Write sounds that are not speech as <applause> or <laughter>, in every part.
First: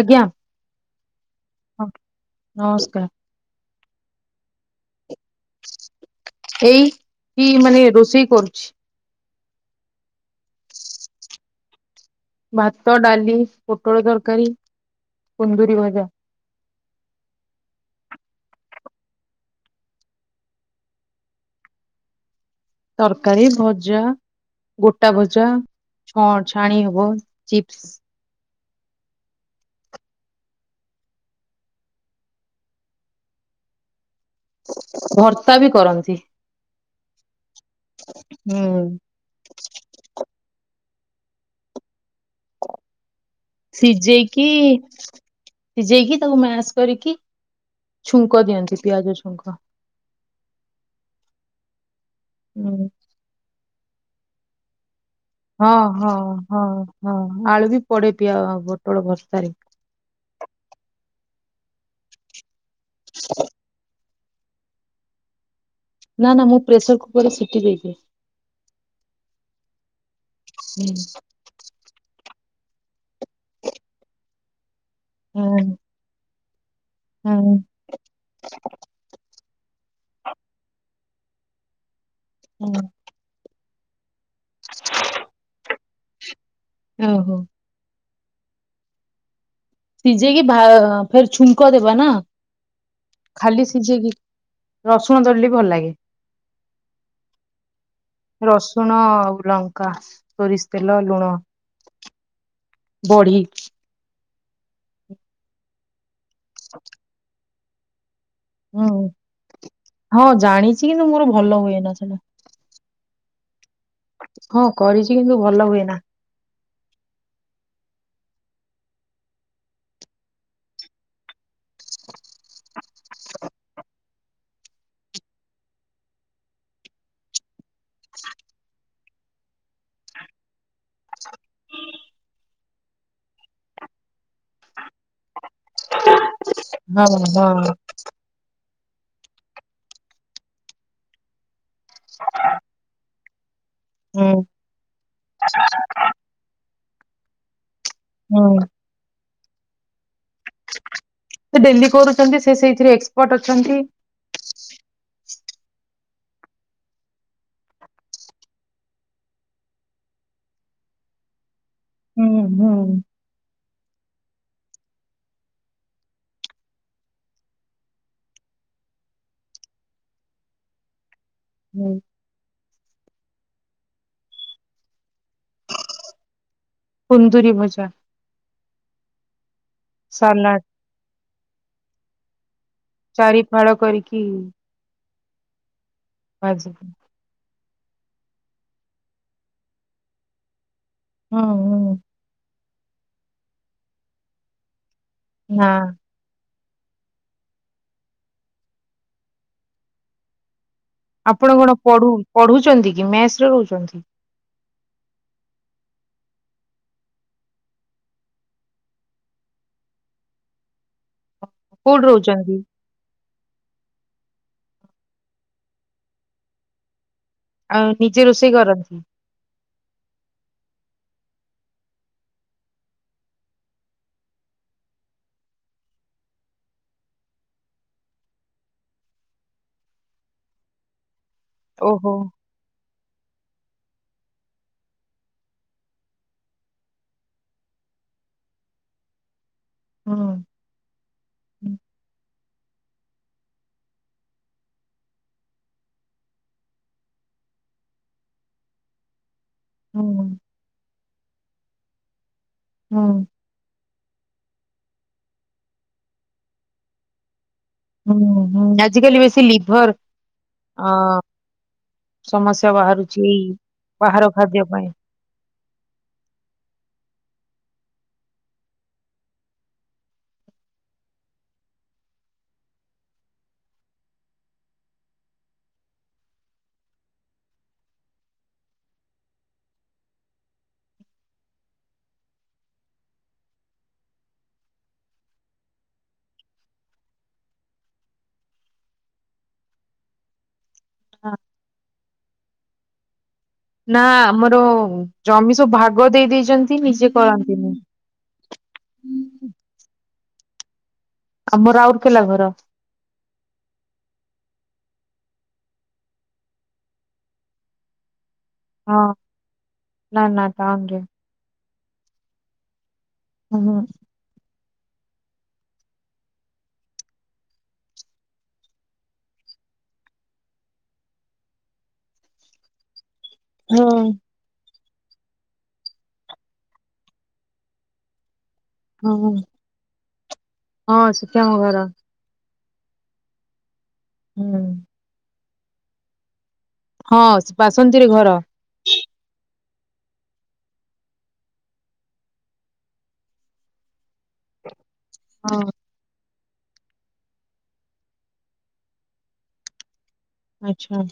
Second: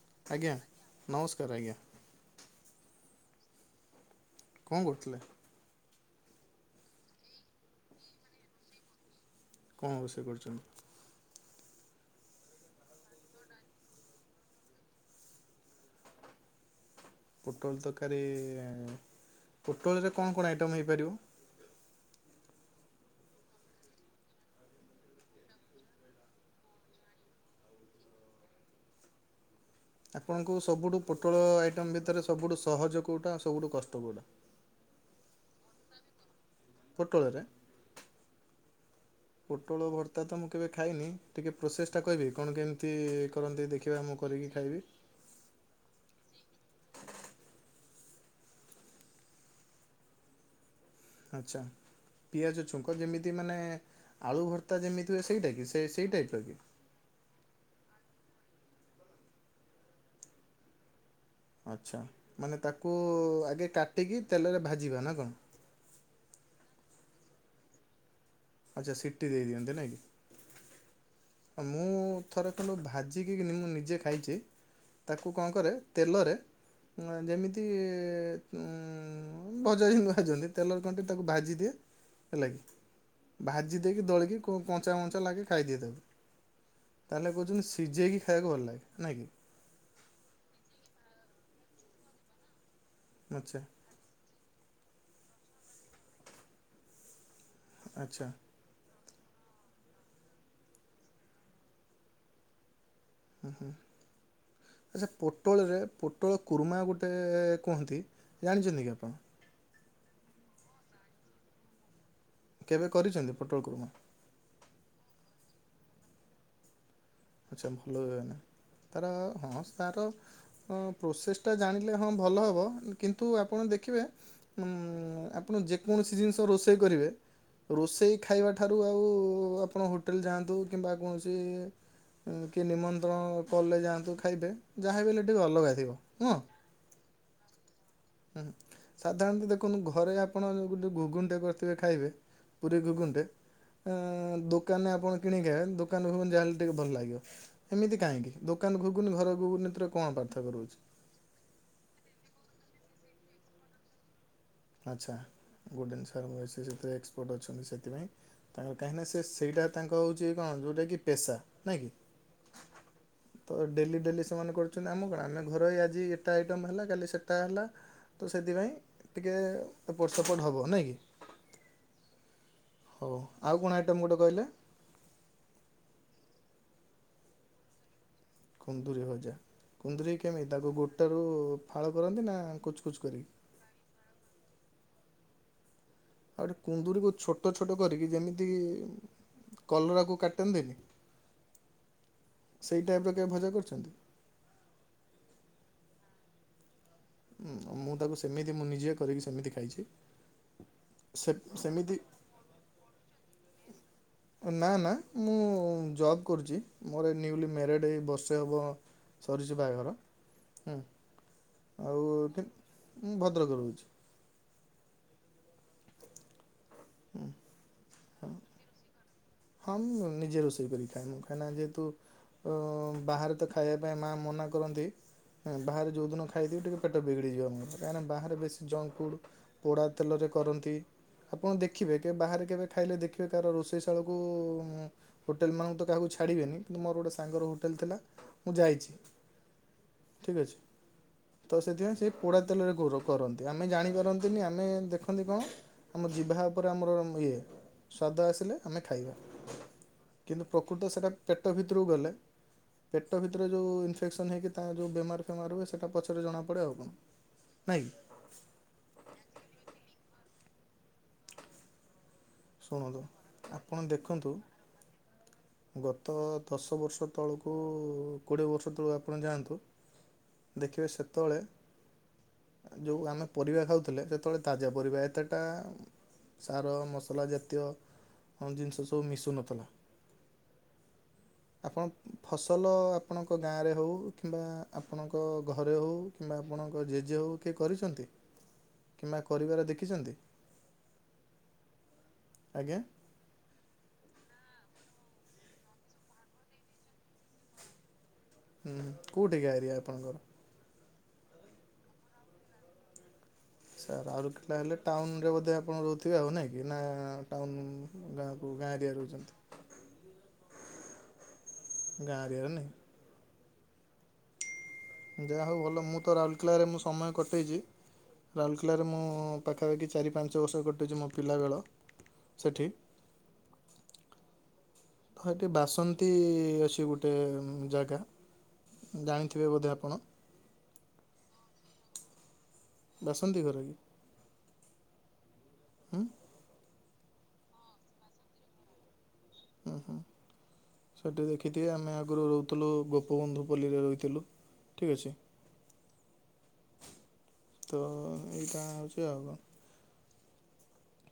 ଆଜ୍ଞା। ନମସ୍କାର ଆଜ୍ଞା ହଁ, ନମସ୍କାର। କଣ କରୁଥିଲେ? ଏଇ କି, ମାନେ ରୋଷେଇ କରୁଛି। କଣ ରୋଷେଇ କରୁଛନ୍ତି? ଭାତ, ଡାଲି, ପୋଟଳ ତରକାରୀ, କୁନ୍ଦୁରୀ ଭଜା। ପୋଟଳ ତରକାରୀ। ପୋଟଳରେ କଣ, କଣ ଆଇଟମ୍ ହେଇପାରିବ? ତରକାରୀ, ଭଜା ଗୋଟାଭଜା, ଛ-ଛାଣି ହବ, ଚିପ୍ସ। ଆପଣଙ୍କୁ ସବୁଠୁ ପୋଟଳ ଆଇଟମ୍ ଭିତରେ, ସବୁଠୁ ସହଜ କୋଉଟା? ଆଉ ସବୁଠୁ କଷ୍ଟ କୋଉଟା? ଭର୍ତ୍ତା ବି କରନ୍ତି। ପୋଟଳରେ ହୁଁ। ପୋଟଳଭର୍ତ୍ତା ତ ମୁଁ କେବେ ଖାଇନି ଟିକେ ପ୍ରୋସେସ୍ ଟା କହିବେ କଣ କେମିତି କରନ୍ତି ଦେଖିବା ମୁଁ ସିଝେଇକି କରିକି ଖାଇବି। ସିଝେଇକି ତାକୁ ମାସ୍ କରିକି ଛୁଙ୍କ ଦିଅନ୍ତି ପିଆଜ ଛୁଙ୍କ। ଆଛା ପିଆଜ ହୁଁ ଛୁଙ୍କ ଯେମିତି ମାନେ ଆଳୁ ଭର୍ତ୍ତା ଯେମିତି ହୁଏ ସେଇଟା କି ହଁ ସେ ସେଇ ହଁ ଟାଇପ୍ର କି? ହଁ ହଁ ଆଳୁ ବି ପଡେ ପିଅ ପୋଟଳ ଭର୍ତ୍ତାରେ ଆଚ୍ଛା ମାନେ ତାକୁ ଆଗେ କାଟିକି ତେଲରେ ଭାଜିବା ନା କଣ? ନାଁ ନାଁ ମୁଁ ପ୍ରେସର କୁକରରେ ସିଟି ଦେଇଦିଏ। ଆଚ୍ଛା ସିଟି ଦେଇ ଦିଅନ୍ତି ହୁଁ ନାଇଁକି ମୁଁ ଥରେ ଭାଜିକି ମୁଁ ନିଜେ ଖାଇଛି ତାକୁ କଣ ହୁଁ କରେ ତେଲରେ ହୁଁ ଯେମିତି ଉଁ। ହଁ ଭଜା ହି ଭାଜନ୍ତି ତେଲର କଣ୍ ଟିକେ ତାକୁ ଭାଜି ଦିଏ ହେଲା ହୁଁ କିି ଭାଜି ଦେଇକି ଦଳିକି କ କଞ୍ଚା ମଞ୍ଚା ଲାଗେ ଖାଇଦିଏ ତାକୁ। ତାହେଲେ ଓହୋ। କହୁଛନ୍ତି ସିଝେଇକି ଖାଇବାକୁ ଭଲ ଲାଗେ ନାଇ କିି। ସିଝେଇକି ଭା ଫେର ଛୁଙ୍କ ଦେବା ନା ଆଚ୍ଛା ଖାଲି ସିଝେଇକି। ରସୁଣ ଦଳିଲେ ବି ଭଲ ଆଚ୍ଛା ଲାଗେ ରସୁଣ। ଆଉ ଲଙ୍କା ସୋରିଷ ତେଲ ଲୁଣ ବଢି। ଆଚ୍ଛା ପୋଟଳରେ ପୋଟଳ କୁର୍ମା ଗୋଟେ କୁହନ୍ତି। ଜାଣିଛନ୍ତି କି ହୁଁ ଆପଣ? ହଁ ଜାଣିଛି କିନ୍ତୁ ମୋର ଭଲ ହୁଏନା ସେଟା। କେବେ କରିଛନ୍ତି ପେଟୋଳ କୁର୍ମା? ହଁ କରିଛି କିନ୍ତୁ ଭଲ ହୁଏନା। ଆଚ୍ଛା ଭଲ ହୁଏନା। ତାର ହଁ ତାର ଆଁ ପ୍ରୋସେସ ଟା ଜାଣିଲେ ହଁ ଭଲ ହବ କିନ୍ତୁ ଆପଣ ଦେଖିବେ ଉଁ ଆପଣ ଯେକୌଣସି ଜିନିଷ ରୋଷେଇ କରିବେ। ରୋଷେଇ ଖାଇବା ଠାରୁ ଆଉ ଆପଣ ହୋଟେଲ ଯାଆନ୍ତୁ କିମ୍ବା କୌଣସି କି ନିମନ୍ତ୍ରଣ କଲେ ଯାଆନ୍ତୁ ଖାଇତେ ଯାହା ବି ହେଲେ ଟିକେ ଅଲଗା ଥିବ ନୁହଁ। ହଁ ହଁ। ହୁଁ ସାଧାରଣତଃ ଦେଖନ୍ତୁ ଘରେ ଆପଣ ଗୋଟେ ଗୁଗୁନିଟେ କରିଥିବେ ଖାଇବେ ପୁରୀ ଘୁଘୁନଟେ। ହୁଁ ଆଁ ଦୋକାନରେ ଆପଣ କିଣିକି ଖାଇବେ ଦୋକାନ ଘୁଗୁନି ଯାହାହେଲେ ଟିକେ ଭଲ ଲାଗିବ। ଏମିତି କାହିଁକି ହୁଁ ଦୋକାନ ଘୁଘୁନି ଘର ଘୁଗୁନି ଭିତରେ କଣ ପାର୍ଥକ୍ୟ ରହୁଚି। ସେ ଡେଲି କରୁଛନ୍ତି ସେ ସେଇଥିରେ ଏକ୍ସପର୍ଟ ଅଛନ୍ତି। ଗୁଡ ଜିନିଷ ସେ ସେଥିରେ ଏକ୍ସପର୍ଟ ଅଛନ୍ତି ସେଥିପାଇଁ ତାଙ୍କ କାହିଁକି ନା ସେ ସେଇଟା ତାଙ୍କ ହଉଛି ଏକ ହଁ ଯଉଟା କି ପେସା ନାଇଁ କି। ହୁଁ ହୁଁ। ତ ଡେଲି ଡେଲି ସେମାନେ କରୁଛନ୍ତି ଆମ କଣ ଆମେ ଘର ଏ ଆଜି ଏଟା ଆଇଟମ ହେଲା କାଲି ସେଟା ହେଲା। ତ ସେଥିପାଇଁ ଟିକେ ଏପଟ ସେପଟ ହବ ନାଇଁ କି। ହୁଁ ହଉ ଆଉ କଣ ଆଇଟମ୍ ଗୋଟେ କହିଲେ। କୁନ୍ଦୁରୀ ଭଜା। କୁନ୍ଦୁରୀ ଭଜା। କୁନ୍ଦୁରି କେମିତି ସାଲାଡ ତାକୁ ଗୋଟାରୁ ଫାଳ କରନ୍ତି ନା କୁଚକୁଚ କରିକି। ଇ କିି। ଆଉ ଗୋଟେ କୁନ୍ଦୁରିକୁ ଛୋଟ ଛୋଟ କରିକି ଯେମିତି କଲରାକୁ କାଟନ୍ତିନି। ହଁ ହଁ। ସେଇ ଟାଇପର କେବେ ଭଜା କରିଛନ୍ତି? ନା। ମୁଁ ମୁଁ ତାକୁ ସେମିତି ମୁଁ ନିଜେ କରିକି ସେମିତି ଖାଇଛି। ସେ ଆପଣ କଣ ସେମିତି ପଢ଼ୁ ପଢୁଛନ୍ତି କି ମେସରେ ରହୁଛନ୍ତି। ବୁକ୍ କରୁଛି ମୋର ନ୍ୟୁଲି ମ୍ୟାରେଡ଼୍ ଏଇ ବର୍ଷେ ହେବ ସରିଛି ବାହାଘର। ହୁଁ କୋଉଠି ଆଉ ଠି ରହୁଛନ୍ତି ମୁଁ ଭଦ୍ରକ ରେ ରହୁଛି। ଆଉ ନିଜେ ରୋଷେଇ କରନ୍ତି। ହଁ ମୁଁ ନିଜେ ରୋଷେଇ କରି ଖାଏ ମୁୁଁ କାଇନା ଯେହେତୁ ଅ ବାହାରେ ତ ଖାଇବା ପାଇଁ ମା ମନା କରନ୍ତି। ହଁ ବାହାରେ ଯୋଉ ଦିନ ଖାଇଥିବି ଟିକେ ପେଟ ବିଗିଡି ଯିବ ମୋର କାହିଁକି ନା ବାହାରେ ବେଶୀ ଜଙ୍କ ଫୁଡ ପୋଡା ତେଲରେ କରନ୍ତି ଆପଣ ଦେଖିବେ ଓହୋ କେ ବାହାରେ କେବେ ଖାଇଲେ ଦେଖିବେ କ ରୋଷେଇ ଷା ହୋଟେଲମାନଙ୍କୁ ତ କାହାକୁ ଛାଡ଼ିବେନି କିନ୍ତୁ ମୋର ଗୋଟେ ସାଙ୍ଗର ହୋଟେଲ ଥିଲା ମୁଁ ଯାଇଛି ହୁଁ ଠିକ ଅଛି। ତ ହୁଁ ସେଥିପାଇଁ ସେ ପୋଡା ତେଲରେ ଘୋର କରନ୍ତି, ଆମେ ଜାଣିପାରନ୍ତିନି ଆମେ ଦେଖନ୍ତି କଣ ଆମ ଯିବା ଉପରେ ଆମର ଇଏ ସଵାଦ ଆସିଲେ ଆମେ ଖାଇବା ହୁଁ କିନ୍ତୁ ପ୍ରକୃତ ସେଇଟା ପେଟ ଭିତରକୁ ଗଲେ ପେଟ ହୁଁ ଭିତରେ ଯୋଉ ଇନଫେକ୍ସନ୍ ହେଇକି ତାଙ୍କ ଯେଉଁ ବେମାର ଫେମାର ହୁଏ, ସେଇଟା ପଛରେ ଜଣାପଡ଼ ଆଉ କଣ ନାଇଁ କି। ହୁଁ ହୁଁ ଆଜିିକାଲି ବେଶୀ ଲିଭର ଅ ସମସ୍ୟା ଶୁଣନ୍ତୁ ବାହାରୁଛି ଏଇ ଆପଣ ବାହାର ଦେଖନ୍ତୁ ଖାଦ୍ୟ ପାଇଁ। ଗତ ଦଶ ବର୍ଷ ତଳକୁ କୋଡ଼ିଏ ବର୍ଷ ତଳ ଆପଣ ଯାଆନ୍ତୁ ଦେଖିବେ ସେତେବେଳେ ଯୋଉ ଆମେ ପରିବା ଖାଉଥିଲେ ଯେତେବେଳେ ତାଜା ପରିବା ଏତେଟା ସାର ମସଲା ଯେତେକ ସବୁ ଜିନିଷ ମିସୁନଥିଲା। ଆପଣ ଫସଲ ଆପଣଙ୍କ ଗାଁରେ ହଉ କିମ୍ବା ଆପଣଙ୍କ ଘରେ ହଉ କିମ୍ବା ଆପଣଙ୍କ ଜେଜେ ହଉ କି କରିଛନ୍ତି କିମ୍ବା କରିବାର ଦେଖିଛନ୍ତି। ହଁ। ଆଜ୍ଞା। ନା ଆମର ଜମି ସବୁ ଭାଗ ଦେଇ ଦେଇଛନ୍ତି ନିଜେ କରନ୍ତିନି ହୁଁ କୋଉଠିକି ଆରିଆ ଆପଣଙ୍କର? ଆମର ଆଉର କଥିଲା ଘର ସାର୍ ଆଲା ହେଲେ ଟାଉନ ରେ ବଧ ଆପଣ ରହୁଥିବେ, ଆଉ ନାଇଁ କି ନା ଟାଉ ଗାଁ ଆ ଗାଁରେଆ ର ହେଉଛନ୍ତି। ତାଙ୍ଗ ଗାଁ ଦିର ନାହି ହୁଁ। ଯାହା ହଉ ଭଲ ମୁଁ ତ ରାଉରକେଲାରେ ମୁଁ ସମୟ କଟେଇଛି ରାଉରକେଲାରେ ମୁଁ ପାଖାପାଖି ଚାରି ପାଞ୍ଚ ବର୍ଷ କଟୁଛି ମୋ ପିଲାବେଳ ସେଠି ହଁ। ହ ଏଠି ବାସନ୍ତୀ ଅଛି ଗୋଟେ ଜାଗା ହଁ ଜାଣିଥିବେ ବୋଧେ ଆପଣ? ହଁ ସୁଖିରା ବାସନ୍ତି ଘର କି? ହୁଁ। ହୁ। ହଁ ବାସନ୍ତିରେ ଘର ହୁଁ ହୁଁ ସେଠି ଦେଖିଥିବେ ଆମେ ଆଗରୁ ରହୁଥିଲୁ ଗୋପବନ୍ଧୁ ପଲ୍ଲୀରେ ରହୁଥିଲୁ ଠିକ୍ ଅଛି। ହଁ। ତ ଏଇଟା ହଉଛି ଆଉ କଣ ଆଛା।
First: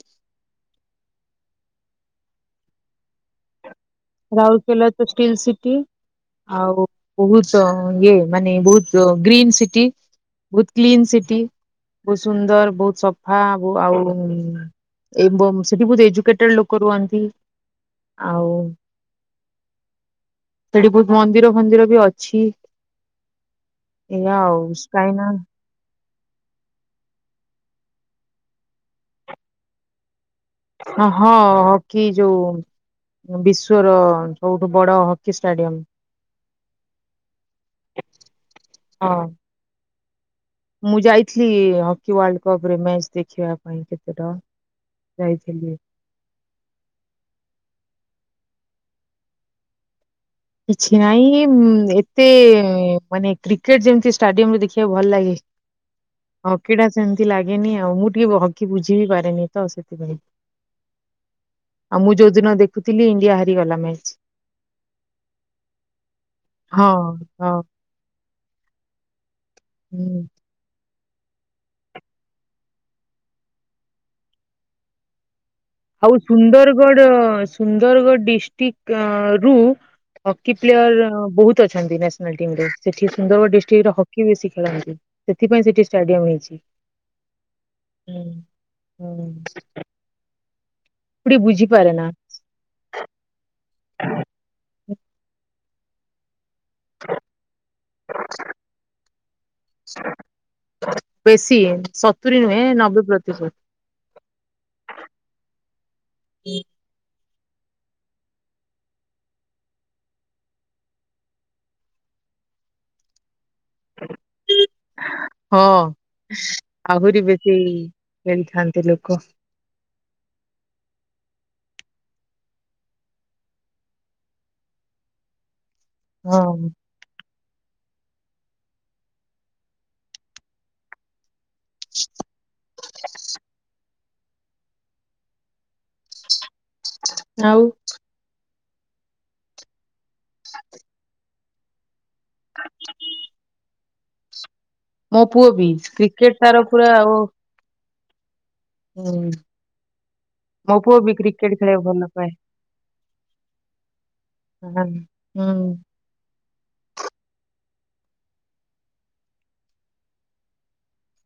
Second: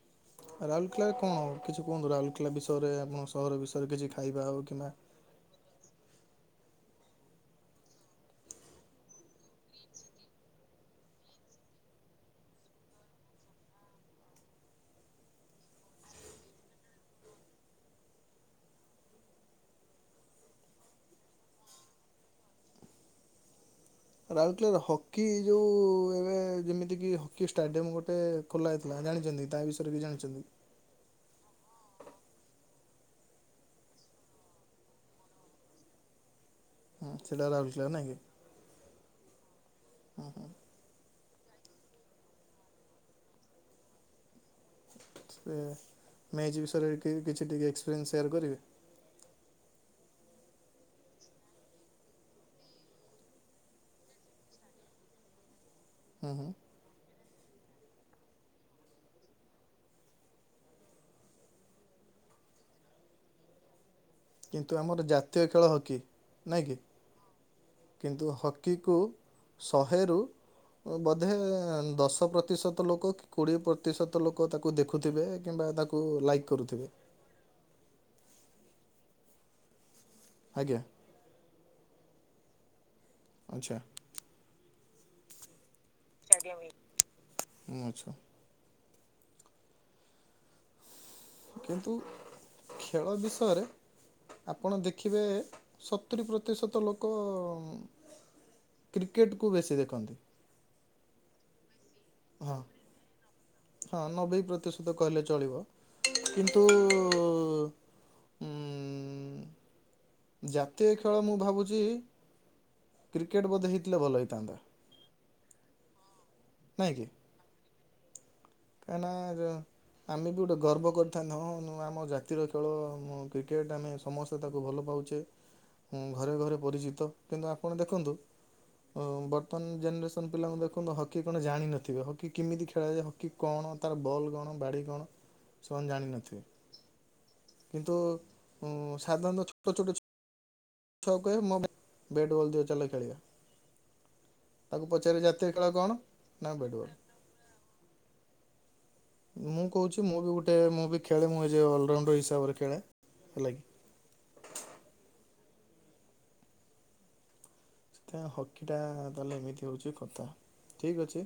ରାଉରକେଲାରେ କଣ କିଛି କୁହନ୍ତୁ, ରାଉରକେଲା ବିଷୟରେ ଆପଣ ସହର ବିଷୟରେ? କିଛି ଖାଇବା ହଉ ରାଉରକେଲା କିମ୍ବା ତ ଷ୍ଟିଲ୍ ସିଟି ଆଉ। ବହୁତ ଇଏ ମାନେ ବହୁତ ଗ୍ରୀନ୍ ସିଟି ବହୁତ କ୍ଲିନ ସିଟି ବହୁତ ସୁନ୍ଦର, ବହୁତ ସଫା, ଆବୁ ଆଉ ଏ ବ-ବ ସେଠି ବହୁତ ଏଜୁକେଟେଡ ଲୋକ ରୁହନ୍ତି। ଆଉ ସେଠି ବହୁତ ମନ୍ଦିର ଫନ୍ଦିର ବି ଅଛି। ଏଇଆ ଆଉ ରାଉରକେଲାରେ ହକି କାହିଁନା ଯୋଉ ରେ ଯେମିତିକି ହକି ଷ୍ଟାଡିୟମ ଗୋଟେ ଖୋଲା ହେଇଥିଲା, ଜାଣିଚନ୍ତି କି ତା ବିଷୟରେ ବି ଜାଣିଚନ୍ତି? ହଁ ହଁ ହକି ଯୋଉ ବିଶ୍ଵର ସବୁଠୁ ବଡ ହକି ଷ୍ଟାଡିୟମ। ହଁ ସେଇଟା ହେଲା ଅର୍ଜିନାଲ ନାହିଁ କି? ହଁ ମୁଁ ଯାଇଥିଲି ହକି ୱାଲ୍ଡ କପରେ ମ୍ୟାଚ୍ ଦେଖିବା ପାଇଁ କେତେଟ ସେ ମେଜ୍ ବିଷୟରେ କିଏ କିଛି ଟିକେ ଏକ୍ସପିରିଏନ୍ସ ସେୟାର କରିବେ? କିଛି ନାଇଁ, ଏ ଏତେ ମାନେ କ୍ରିକେଟ ଯେମତି ଷ୍ଟାଡିୟମରେ ଦେଖିବାକୁ ଭଲ ଲାଗେ ହୁଁ ହୁଁ ହକିଟା ସେମତି ଲାଗେ ନିଏନି ଆଉ ମୁଁ ଟିକେ ହକି ବୁଝି ବିି ପାରେନି, ତ ସେଥିପାଇଁ। ଆଉ ମୁଁ ଯୋଉଦିନ ଦେଖୁଥିଲି ଇଣ୍ଡିଆ ହାରିଗଲା ମ୍ୟାଚ। କିନ୍ତୁ ଆମର ଜାତୀୟ ଖେଳ ହକି। ନାଇଁ କି? ହଁ ହଁ କିନ୍ତୁ ହକ ହକିକୁ ଶହେରୁ ହୁଁ ବୋଧେ ଦଶ ପ୍ରତିଶତ ଲୋକ କି କୋଡିଏ ପ୍ରତିଶତ ଲୋକ ତାକୁ ଦେଖୁଥିବେ କିମ୍ବା ତାକୁ ଆଉ ଲାଇକ୍ କରୁଥିବେ ସୁନ୍ଦରଗଡ଼, ସୁନ୍ଦରଗଡ଼ ଡିଷ୍ଟ୍ରିକରୁ ହକି ଆଜ୍ଞା ପ୍ଲେୟର ବହୁତ ଅଛନ୍ତି ନ୍ୟାସନାଲ୍ ଟିମରେ, ସେଠି ସୁନ୍ଦରଗଡ଼ ଆଚ୍ଛା। ଡିଷ୍ଟ୍ରିକ୍ଟରେ ହକି ବେଶୀ ଖେଳନ୍ତି। ସେଥିପାଇଁ ସେଠି ଷ୍ଟାଡିୟମ ହେଇଛି। ଆଚ୍ଛା ହୁଁ। ହୁଁ। କୋଉଠି କିନ୍ତୁ ବୁଝିପାରେ ନା ଖେଳ ବିଷୟରେ ଆପଣ ଦେଖିବେ ସତୁରି ପ୍ରତିଶତ ଲୋକ କ୍ରିକେଟକୁ ବେଶୀ ଦେଖନ୍ତି। ସତୁରୀ ହଁ ନୁହେଁ, ନବେ ପ୍ରତି ହଁ, ନବେ ବି ପ୍ରତିଶତ କହିଲେ ଚଳିବ। କିନ୍ତୁ ନ୍ତୁ ଉମ୍ ଜାତୀୟ ଖେଳ ମୁଁ ଭାବୁଛି, କ୍ରିକେଟ ବୋଧେ ହେଇଥିଲେ ଭଲ ହେଇଥାନ୍ତା। ହଁ ଆହୁରି ବେଶୀ ଖେଳିଥାନ୍ତି ଲୋକ କାହିଁନା ଯୋ ଆମେ ବି ଗୋଟେ ଗର୍ବ କରିଥାନ୍ତେ, ହଁ ଆମ ଜା ଜାତିର ଖେଳ ଆମ କ୍ରିକେଟ୍, ଆମେ ସମସ୍ତେ ତାକୁ ଭଲ ପାଉଚେ ହୁଁ ଘରେ ହଁ ଘରେ ପରିଚିତ। କିନ୍ତୁ ଆପଣ ଦେଖନ୍ତୁ, ଉଁ ବର୍ତ୍ତମାନ ଜେନେରେସନ୍ ପିଲାଙ୍କୁ ଦେଖନ୍ତୁ ହକି ଆପଣ ଜାଣିନଥିବେ ହକି କେମିତି ଖେଳାଯାଏ? ହକି କଣ ତାର ବଲ୍ କଣ, ବାଡି କଣ, ସେମାନେ ଜାଣିନଥିବେ। ନାଉ ହୁଁ ସାଧାରଣତଃ ଛୋଟ ଛୋଟ ଛୁ <unintelligible> କହେ ମୁଁ ବ୍ୟାଟ ବଲ ଦିଅ ଚାଲ ଖେଳିିବା। ମୋ ପୁଅ ବି, କ୍ରିକେଟ ନା ତାର ବ୍ୟାଟ୍ ବଲ୍ ପୁରା ଓ ମୁଁ କହୁଛି, ମୁଁ ବି ଗୋଟେ ମୋ ମୁଁ ପୁଅ ବି ଖେଳେ, ମୁଁ କ୍ରିକେଟ ଆଜ୍ ଏ ଖେଳିବାକୁ ଭଲ ଅଲରାଉଣ୍ଡର ପାଏ। ହିସାବରେ ଖେଳେ ହେଲାକି। ହଁ ହୁଁ। ସେଥିପାଇଁ ହକିଟା ତାହେଲେ ଏମିତି ହଉଛି କଥା। ଠିକ ଅଛି,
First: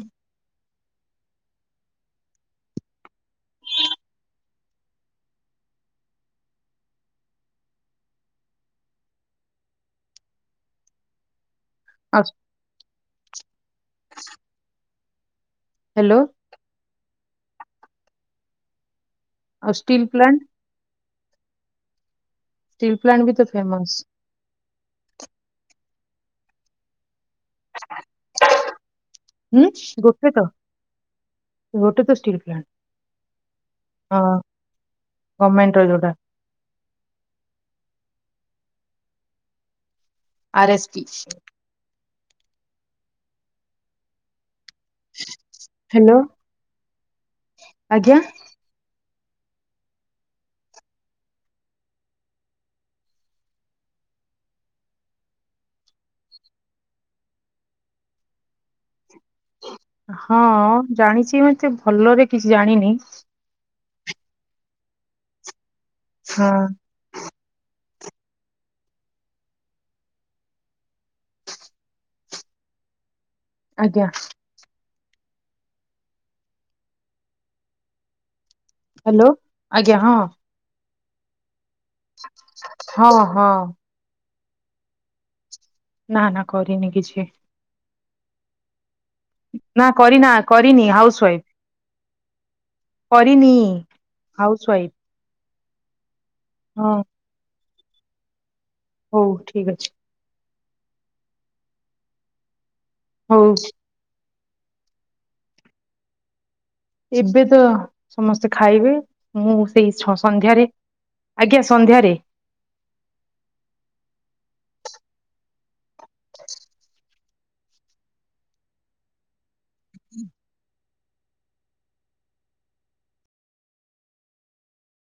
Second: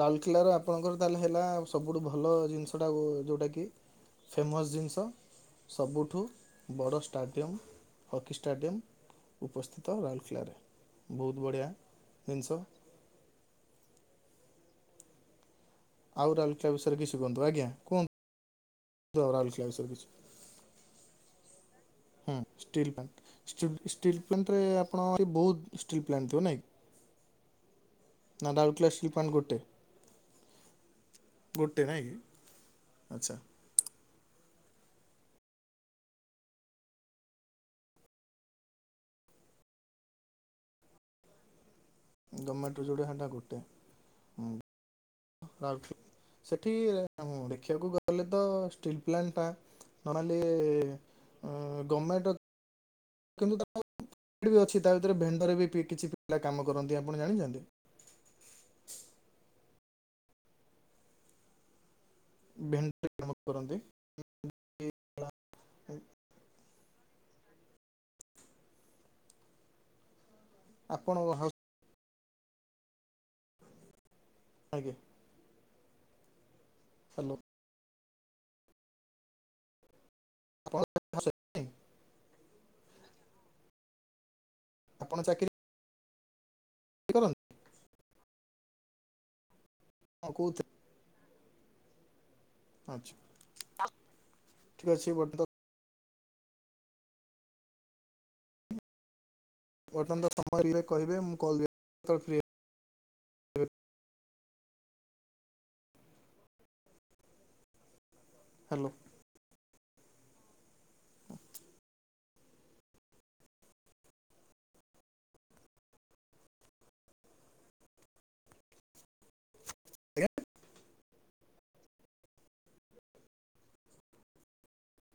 ରାଉଲକେଲାରେ ଆପ ଆପଣଙ୍କର ତାହେଲେ ହେଲା ସବୁଠୁ ଭଲ ଜିନିଷଟାକୁ ଯୋଉଟାକି ଫେମସ୍ ଜିନିଷ ସବୁଠୁ ବଡ଼ ଷ୍ଟାଡ଼ିୟମ୍, ହକି ଷ୍ଟାଡ଼ିୟମ୍ ଉପସ୍ଥିତ ରାଉରକେଲାରେ। ବହୁତ ବଢ଼ିଆ ଆଉ ଜିନିଷ ହ୍ୟାଲୋ ଆଉ ରାଉଲକେଲା ବିଷୟରେ କିଛି କୁହନ୍ତୁ। ଆଜ୍ଞା, କୁହନ୍ତୁ। ତ ରାଉଲକେଲା ଆଉ ବିଷୟରେ ଷ୍ଟିଲ୍ ପ୍ଲାଣ୍ଟ କିଛି ହୁଁ ଷ୍ଟିଲ୍ ପ୍ଲାଣ୍ଟ ବି ତ ଫେମସ୍। ଷ୍ଟିଲ୍ ପ୍ଲାଣ୍ଟରେ ଆପଣ <unintelligible> ବହୁତ ଷ୍ଟିଲ୍ ପ୍ଲାଣ୍ଟ ଥିବ ନାଇଁ। ରାଉରକେଲା ଷ୍ଟି ହୁଁ ଗୋଟେ ତ ନାଇଁ ଗୋଟେ କି ତ ଷ୍ଟିଲ ଆଚ୍ଛା ପ୍ଲାଣ୍ଟ। ହଁ ଗମେଣ୍ଟର ଯୋଉଟା। R S P. ଗମେଣ୍ଟ ରୁ ଯୋଡେ ସେଇଟା ଗୋଟେ ହୁଁ। ହ୍ୟାଲୋ ସେଠି ଦେଖିବାକୁ ଆଜ୍ଞା ଗଲେ ତ ଷ୍ଟି ପ୍ଲାଣ୍ଟ ଟା ନହେଲେ ଗର୍ମେଣ୍ଟ କିନ୍ତୁ ତା ଅଛି ତା ଭିତରେ ଭେଣ୍ଡରେ ବି କିଛି ପିଲା କାମ କରନ୍ତି, ଆପଣ ଜାଣିଚନ୍ତି? ହଁ ଜାଣିଚି ମତେ ଭଲରେ କିଛି ଜାଣିନି। ଭେଣ୍ଡରେ କାମ <unintelligible> ହଁ। ଆପଣ କଣ ହାଉସ୍ ଆଜ୍ଞା। ଆଜ୍ଞା। ହାଲୋ। ହାଲୋ ଆଜ୍ଞା ହଁ। <unintelligible> ହଁ- ହଁ। ଆପଣ ଚାକିରି ନା ନା କରିନି କିଛି। କରନ୍ତି ନା କରିନା ହଁ କୋଉଥିରେ କରିନି ହାଉସ ୱାଇଫ୍। ଆଚ୍ଛା କରିନି ଠିକ୍ ହାଉସୱାଇଫ। ଅଛି ବର୍ତ୍ତମାନ ହଁ। ହଉ। ଠିକ ଅଛି ବର୍ତ୍ତମାନ ସମୟ ସମୟ ଇଏ କହିବେ, ମୁଁ କଲ୍ ବ୍ୟାକ <unintelligible> ହଉ। ଏବେ ତ ସମସ୍ତେ ହ୍ୟାଲୋ। ଖାଇବେ। ମୁଁ ସେଇ ସ ସନ୍ଧ୍ୟାରେ ଆଜ୍ଞା ସନ୍ଧ୍ୟାରେ